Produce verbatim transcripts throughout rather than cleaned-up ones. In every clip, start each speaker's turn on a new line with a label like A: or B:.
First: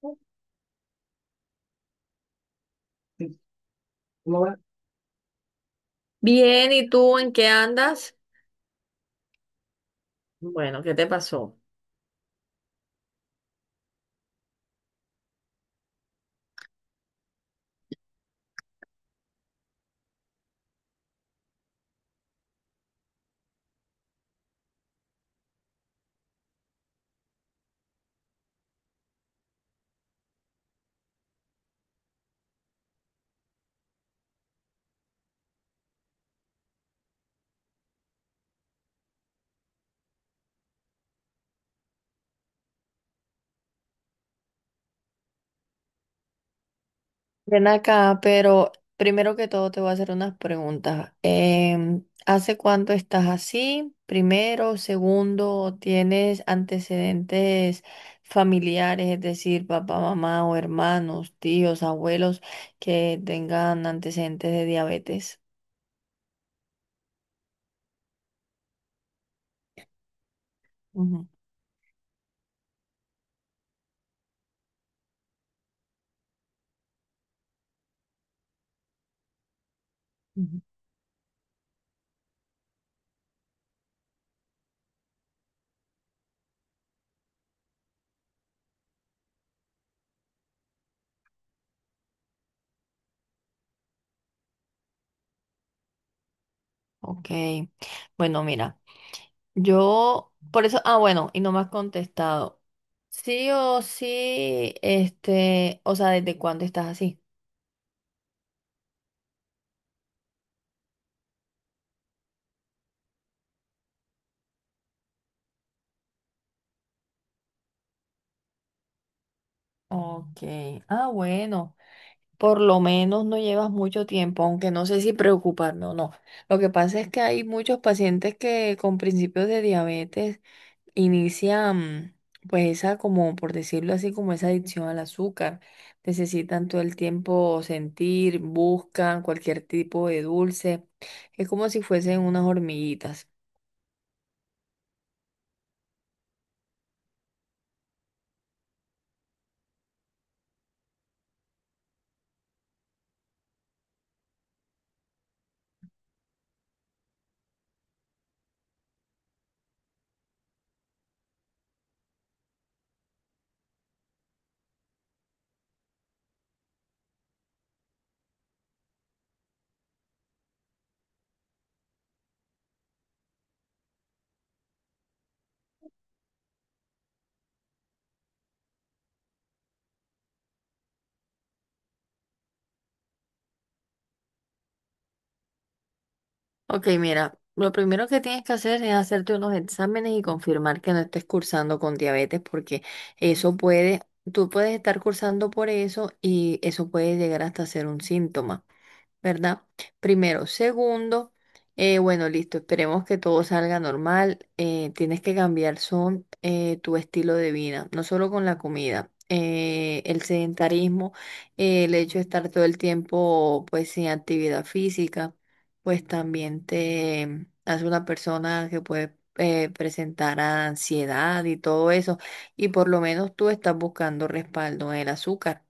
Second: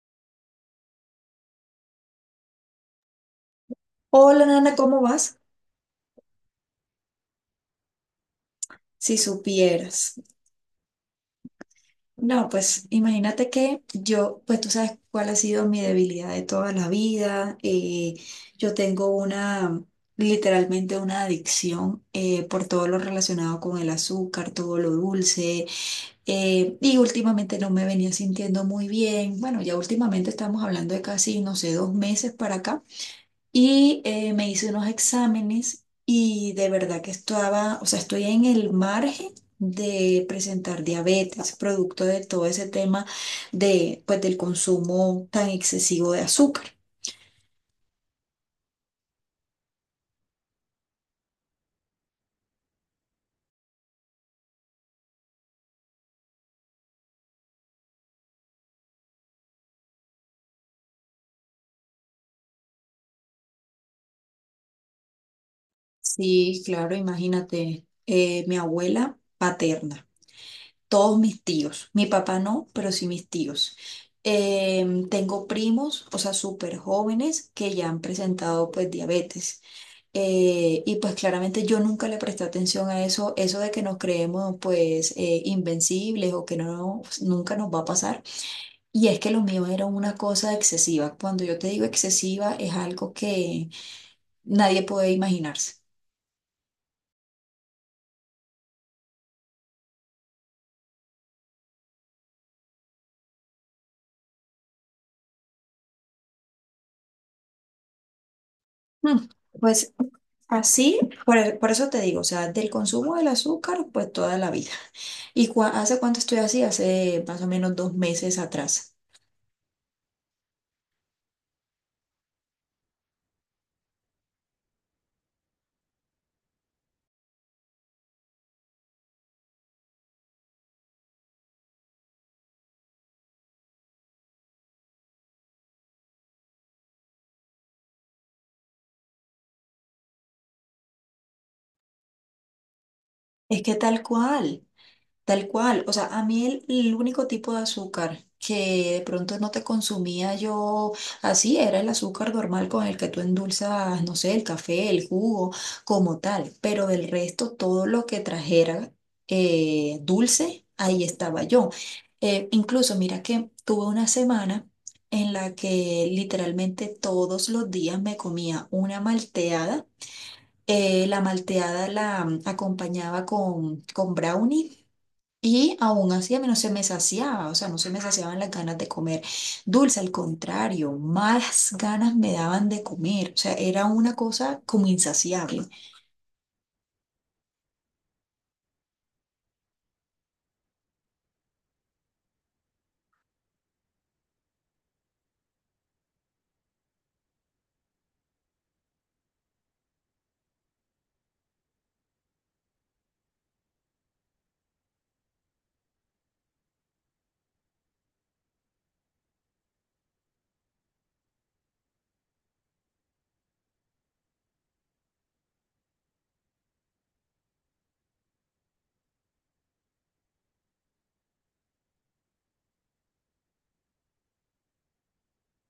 A: ¿Cómo
B: Hola,
A: va?
B: Nana, ¿cómo vas?
A: Bien, ¿y tú en qué andas?
B: Si supieras.
A: Bueno, ¿qué te pasó?
B: No, pues imagínate que yo, pues tú sabes cuál ha sido mi debilidad de toda la vida. Eh, yo tengo una, literalmente una adicción eh, por todo lo relacionado con el azúcar, todo lo dulce. eh, y últimamente no me venía sintiendo muy bien. Bueno, ya últimamente estamos hablando de casi, no sé, dos meses para acá. Y eh, me hice unos exámenes y de verdad que estaba, o sea, estoy en el margen de presentar diabetes, producto de todo ese tema de, pues, del consumo tan excesivo de azúcar.
A: Ven acá, pero primero que todo te voy a hacer unas preguntas. Em, ¿hace cuánto estás así? Primero, segundo, ¿tienes antecedentes familiares, es decir, papá, mamá o hermanos, tíos, abuelos que tengan antecedentes de diabetes?
B: Sí, claro, imagínate, eh, mi abuela paterna, todos
A: Ujú,
B: mis tíos, mi papá no, pero sí mis tíos. Em, tengo primos, o sea, súper jóvenes que ya han presentado pues diabetes.
A: ujú.
B: Eh, y pues claramente yo nunca le presté atención a eso, eso de que nos creemos pues eh, invencibles o que no, pues, nunca nos va a pasar. Y es que lo mío era una cosa excesiva. Cuando yo te digo excesiva es algo que nadie puede imaginarse.
A: Ok, bueno, mira. Yo, por eso, ah, bueno, y no me has contestado. Sí o sí, este, o sea, ¿desde cuándo estás así?
B: Mm, Pues así, por, e, por eso te digo, o sea, del consumo del azúcar pues toda la vida. ¿Y cua- Hace cuánto estoy así? Hace más o menos dos meses atrás.
A: Ok, ah, bueno, por lo menos no llevas mucho tiempo, aunque no sé si preocuparme o no. Lo que pasa es que hay muchos pacientes que con principios de diabetes inicia mm, pues esa como por decirlo así como esa adicción al azúcar. Necesitan todo el tiempo sentir, buscan cualquier tipo de dulce. Es como si fuesen unas hormiguitas.
B: Es que tal cual. Tal cual, o sea, a mí el, el único tipo de azúcar que de pronto no te consumía yo así era el azúcar normal con el que tú endulzas, no sé, el café, el jugo, como tal, pero del resto todo lo que trajera eh, dulce, ahí estaba yo. Eh, incluso mira que tuve una semana en la que literalmente todos los días me comía una malteada. Eh, la malteada la mm, acompañaba con, con brownie y aún así a mí no se me saciaba, o sea, no se me saciaban las ganas de comer dulce, al contrario, más ganas me daban de comer, o sea, era una cosa como insaciable.
A: Ok, mira, lo primero que tienes que hacer es hacerte unos exámenes y confirmar que no estés cursando con diabetes porque eso puede, tú puedes estar cursando por eso y eso puede llegar hasta ser un síntoma. ¿Verdad? Primero. Segundo, eh, bueno, listo, esperemos que todo salga normal. Eh, tienes que cambiar son eh, tu estilo de vida, no solo con la comida. Eh, el sedentarismo, eh, el hecho de estar todo el tiempo pues sin actividad física, pues también te hace una persona que puede eh, presentar ansiedad y todo eso y por lo menos tú estás buscando respaldo en el azúcar.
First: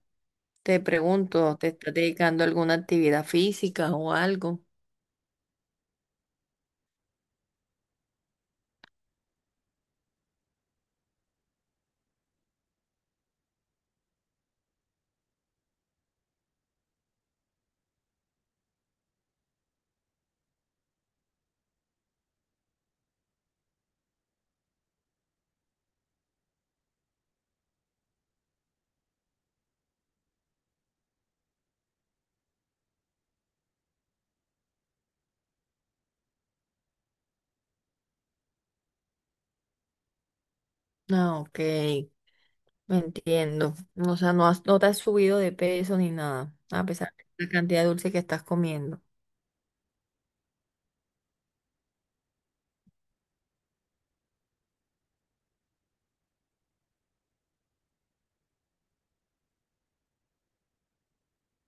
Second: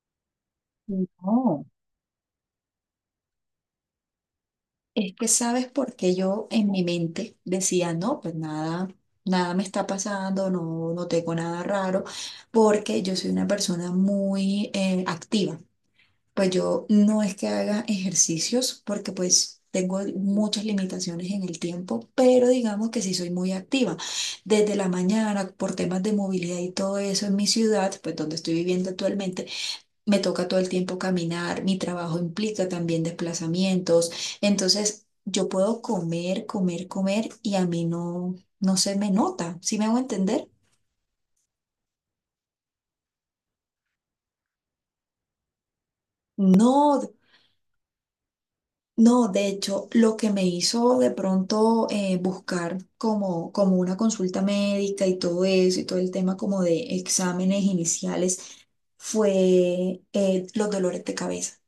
A: Te pregunto,
B: No,
A: ¿te estás dedicando a alguna actividad física o algo?
B: es que sabes por qué yo en mi mente decía, no, pues nada, nada me está pasando, no, no tengo nada raro, porque yo soy una persona muy eh, activa. Pues yo no es que haga ejercicios porque pues tengo muchas limitaciones en el tiempo, pero digamos que sí soy muy activa. Desde la mañana, por temas de movilidad y todo eso en mi ciudad, pues donde estoy viviendo actualmente, me toca todo el tiempo caminar, mi trabajo implica también desplazamientos, entonces yo puedo comer, comer, comer y a mí no, no se me nota, ¿sí me hago entender?
A: Ah, ok, me entiendo. O sea, no has- no te has subido de peso ni nada, a
B: No,
A: pesar de la cantidad de dulce que estás comiendo.
B: no, de hecho, lo que me hizo de pronto eh, buscar como, como una consulta médica y todo eso y todo el tema como de exámenes iniciales fue eh, los dolores de cabeza,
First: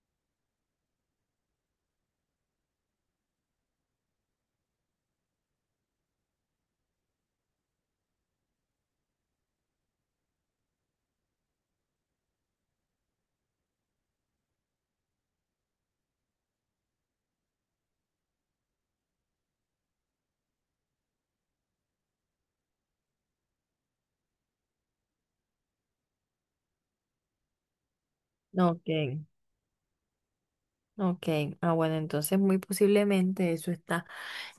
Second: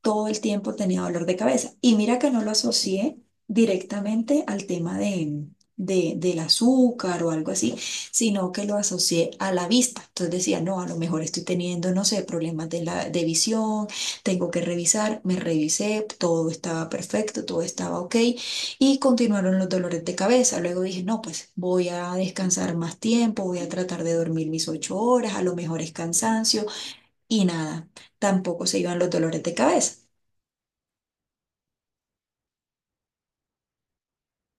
B: todo el tiempo tenía dolor de cabeza. Y mira que no lo asocié directamente al tema de, de- del azúcar o algo así, sino que lo asocié a la vista. Entonces decía, no, a lo mejor estoy teniendo, no sé, problemas de, la, de visión, tengo que revisar. Me revisé, todo estaba perfecto, todo estaba ok. Y continuaron los dolores de cabeza. Luego dije, no, pues voy a descansar más tiempo, voy a tratar de dormir mis ocho horas, a lo mejor es cansancio. Y nada, tampoco se
A: Ok.
B: iban los dolores de cabeza.
A: Ok, ah, bueno, entonces muy posiblemente eso está,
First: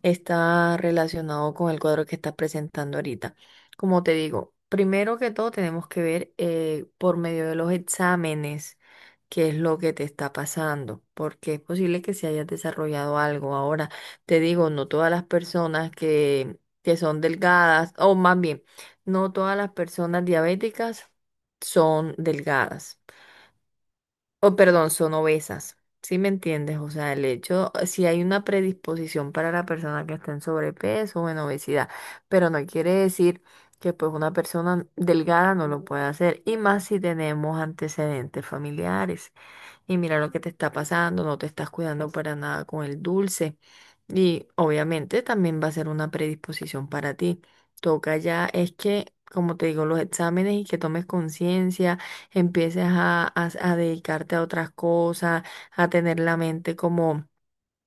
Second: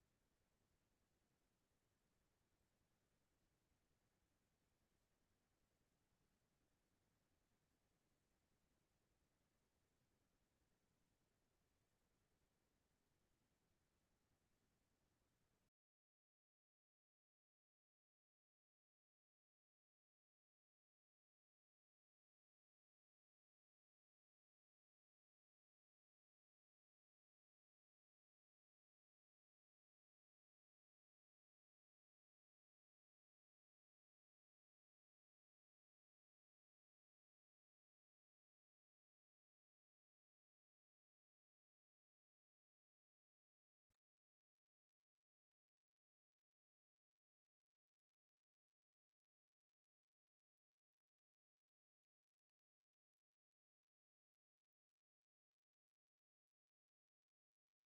A: está relacionado con el cuadro que estás presentando ahorita. Como te digo, primero que todo tenemos que ver eh, por medio de los exámenes qué es lo que te está pasando, porque es posible que se haya desarrollado algo. Ahora, te digo, no todas las personas que, que son delgadas, o más bien, no todas las personas diabéticas son delgadas o perdón, son obesas. ¿Sí me entiendes? O sea, el hecho, si hay una predisposición para la persona que está en sobrepeso o en obesidad, pero no quiere decir que pues una persona delgada no lo pueda hacer, y más si tenemos antecedentes familiares. Y mira lo que te está pasando, no te estás cuidando para nada con el dulce. Y obviamente también va a ser una predisposición para ti. Toca ya, es que, como te digo, los exámenes y que tomes conciencia empieces a, a- a dedicarte a otras cosas, a tener la mente como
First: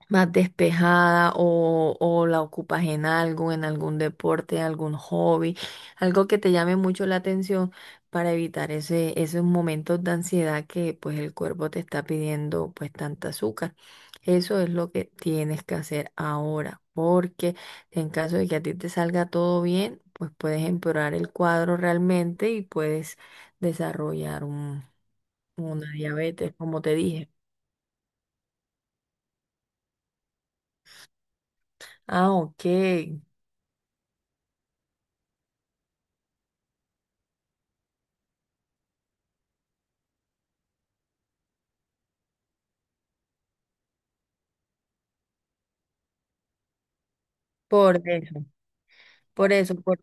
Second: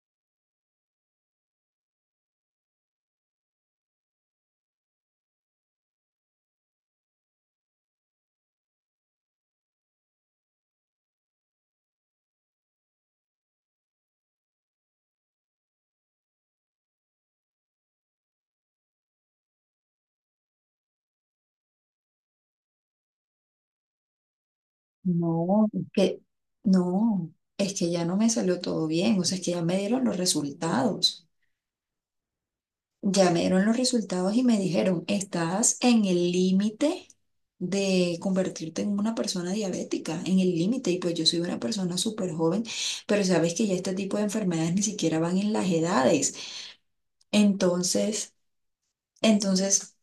A: más despejada o, o la ocupas en algo, en algún deporte, algún hobby, algo que te llame mucho la atención para evitar ese, esos momentos de ansiedad que pues el cuerpo te está pidiendo pues tanta azúcar. Eso es lo que tienes que hacer ahora, porque en caso de que a ti te salga todo bien, pues puedes empeorar el cuadro realmente y puedes desarrollar un,
B: No, es
A: una
B: que
A: diabetes, como te dije.
B: no, es que ya no me salió todo bien, o sea, es que ya me dieron los resultados.
A: Ah, ok.
B: Ya me dieron los resultados y me dijeron, estás en el límite de convertirte en una persona diabética, en el límite, y pues yo soy una persona súper joven, pero sabes que ya este tipo de enfermedades ni siquiera van en las edades.
A: Por
B: Entonces,
A: eso. Por eso,
B: entonces
A: por-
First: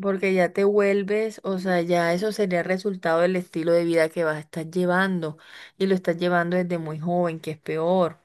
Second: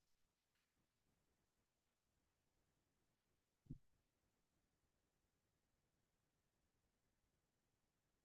A: porque ya te vuelves, o sea, ya eso sería el resultado del estilo de vida que vas a estar llevando y lo estás llevando desde muy joven, que es peor,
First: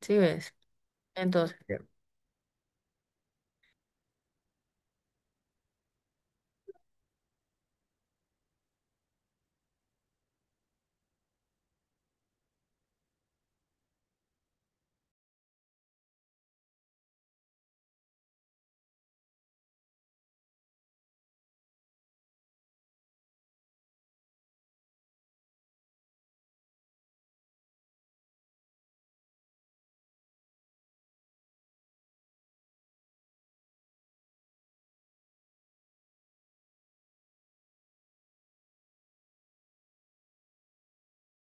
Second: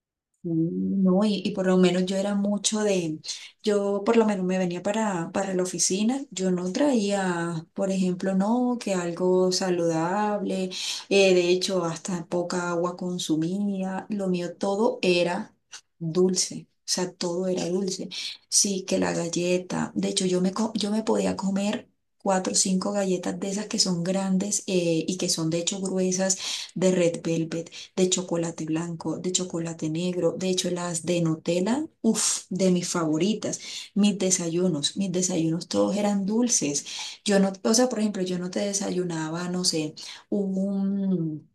A: ¿sí ves?
B: Mm, no, y, y
A: Entonces,
B: por lo menos yo era mucho de, yo por lo menos me venía para, para la oficina, yo no traía, por ejemplo, no, que algo saludable, eh, de hecho hasta poca agua consumía, lo mío todo era dulce, o sea, todo era dulce. Sí, que la galleta, de hecho yo me, co- yo me podía comer cuatro o cinco galletas de esas que son grandes eh, y que son de hecho gruesas de Red Velvet, de chocolate blanco, de chocolate negro. De hecho, las de Nutella, uff, de mis favoritas. Mis desayunos, mis desayunos todos eran dulces. Yo no, o sea, por ejemplo, yo no te desayunaba, no sé, un,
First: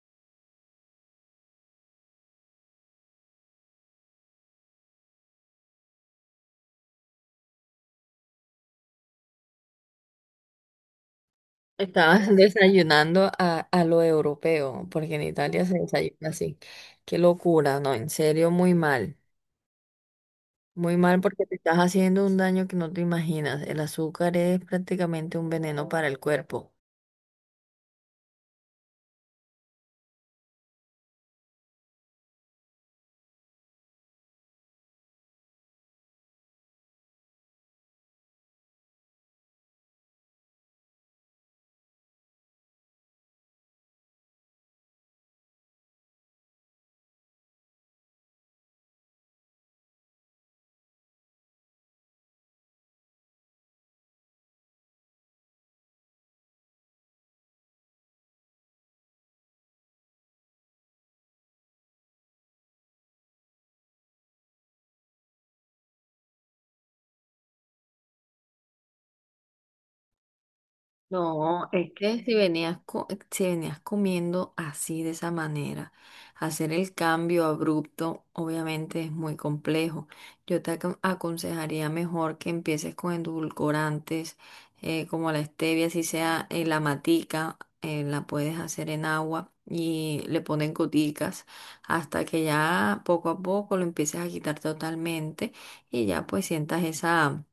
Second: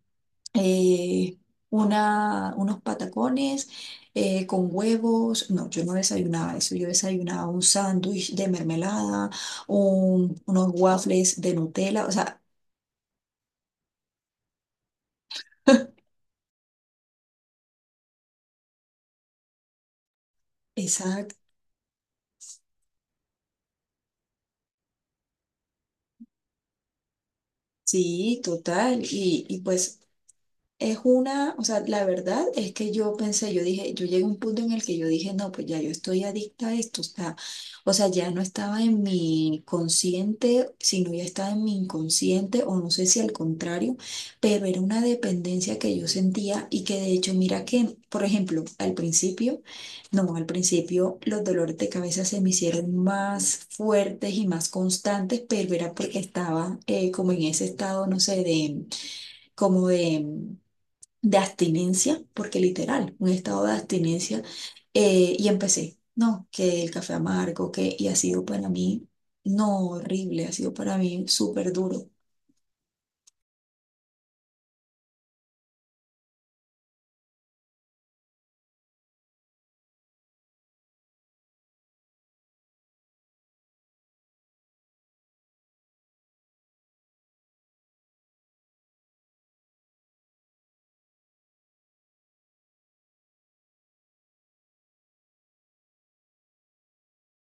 B: eh, una, unos patacones eh, con huevos. No, yo no desayunaba eso. Yo desayunaba un sándwich de mermelada, un- unos waffles de Nutella, o
A: estabas
B: sea,
A: desayunando a, a lo europeo, porque en Italia se desayuna así. Qué locura, no, en serio, muy mal. Muy mal
B: exacto.
A: porque te estás haciendo un daño que no te imaginas. El azúcar es prácticamente un veneno para el cuerpo.
B: Sí, total. Y, y pues es una, o sea, la verdad es que yo pensé, yo dije, yo llegué a un punto en el que yo dije, no, pues ya yo estoy adicta a esto, está, o sea, ya no estaba en mi consciente, sino ya estaba en mi inconsciente, o no sé si al contrario, pero era una dependencia que yo sentía y que de hecho, mira que, por ejemplo, al principio, no, al principio los dolores de cabeza se me hicieron más fuertes y más constantes, pero era porque estaba eh, como en ese estado, no sé, de, como de de abstinencia, porque literal, un estado de abstinencia, eh, y empecé, no, que el café amargo, que, y ha sido para mí, no horrible, ha sido para mí
A: No,
B: súper
A: es
B: duro.
A: que si venías, co- si venías comiendo así de esa manera, hacer el cambio abrupto obviamente es muy complejo. Yo te acon- aconsejaría mejor que empieces con endulcorantes eh, como la stevia, si sea eh, la matica, eh, la puedes hacer en agua y le ponen goticas hasta que ya poco a poco lo empieces a quitar totalmente y ya pues sientas esa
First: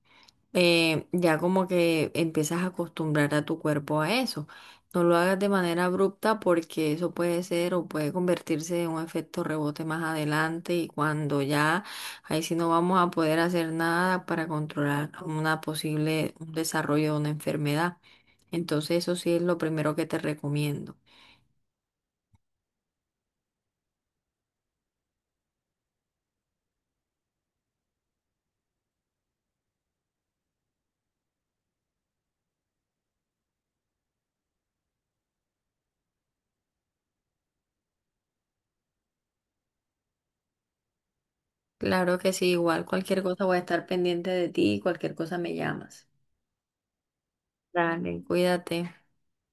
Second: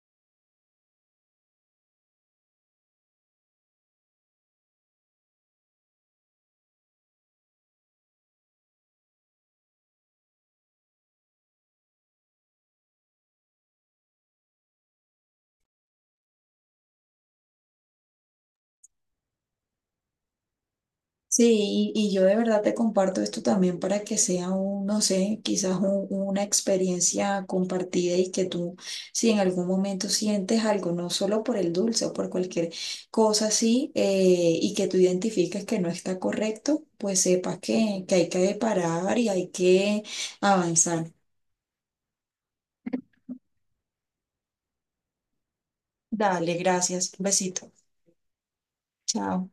A: eh, ya como que empiezas a acostumbrar a tu cuerpo a eso. No lo hagas de manera abrupta porque eso puede ser o puede convertirse en un efecto rebote más adelante y cuando ya ahí sí no vamos a poder hacer nada para controlar una posible un desarrollo de una enfermedad. Entonces eso sí es lo primero que te recomiendo.
B: Sí, y, y yo de verdad te comparto esto también para que sea un, no sé, quizás un- una experiencia compartida y que tú, si en algún momento sientes algo, no solo por el dulce o por cualquier cosa así, eh, y que tú identifiques que no está correcto, pues sepas que, que hay que parar y hay que avanzar.
A: Claro que sí, igual cualquier cosa voy a estar pendiente de ti, y cualquier cosa me llamas.
B: Dale, gracias. Un besito.
A: Dale, cuídate.
B: Chao.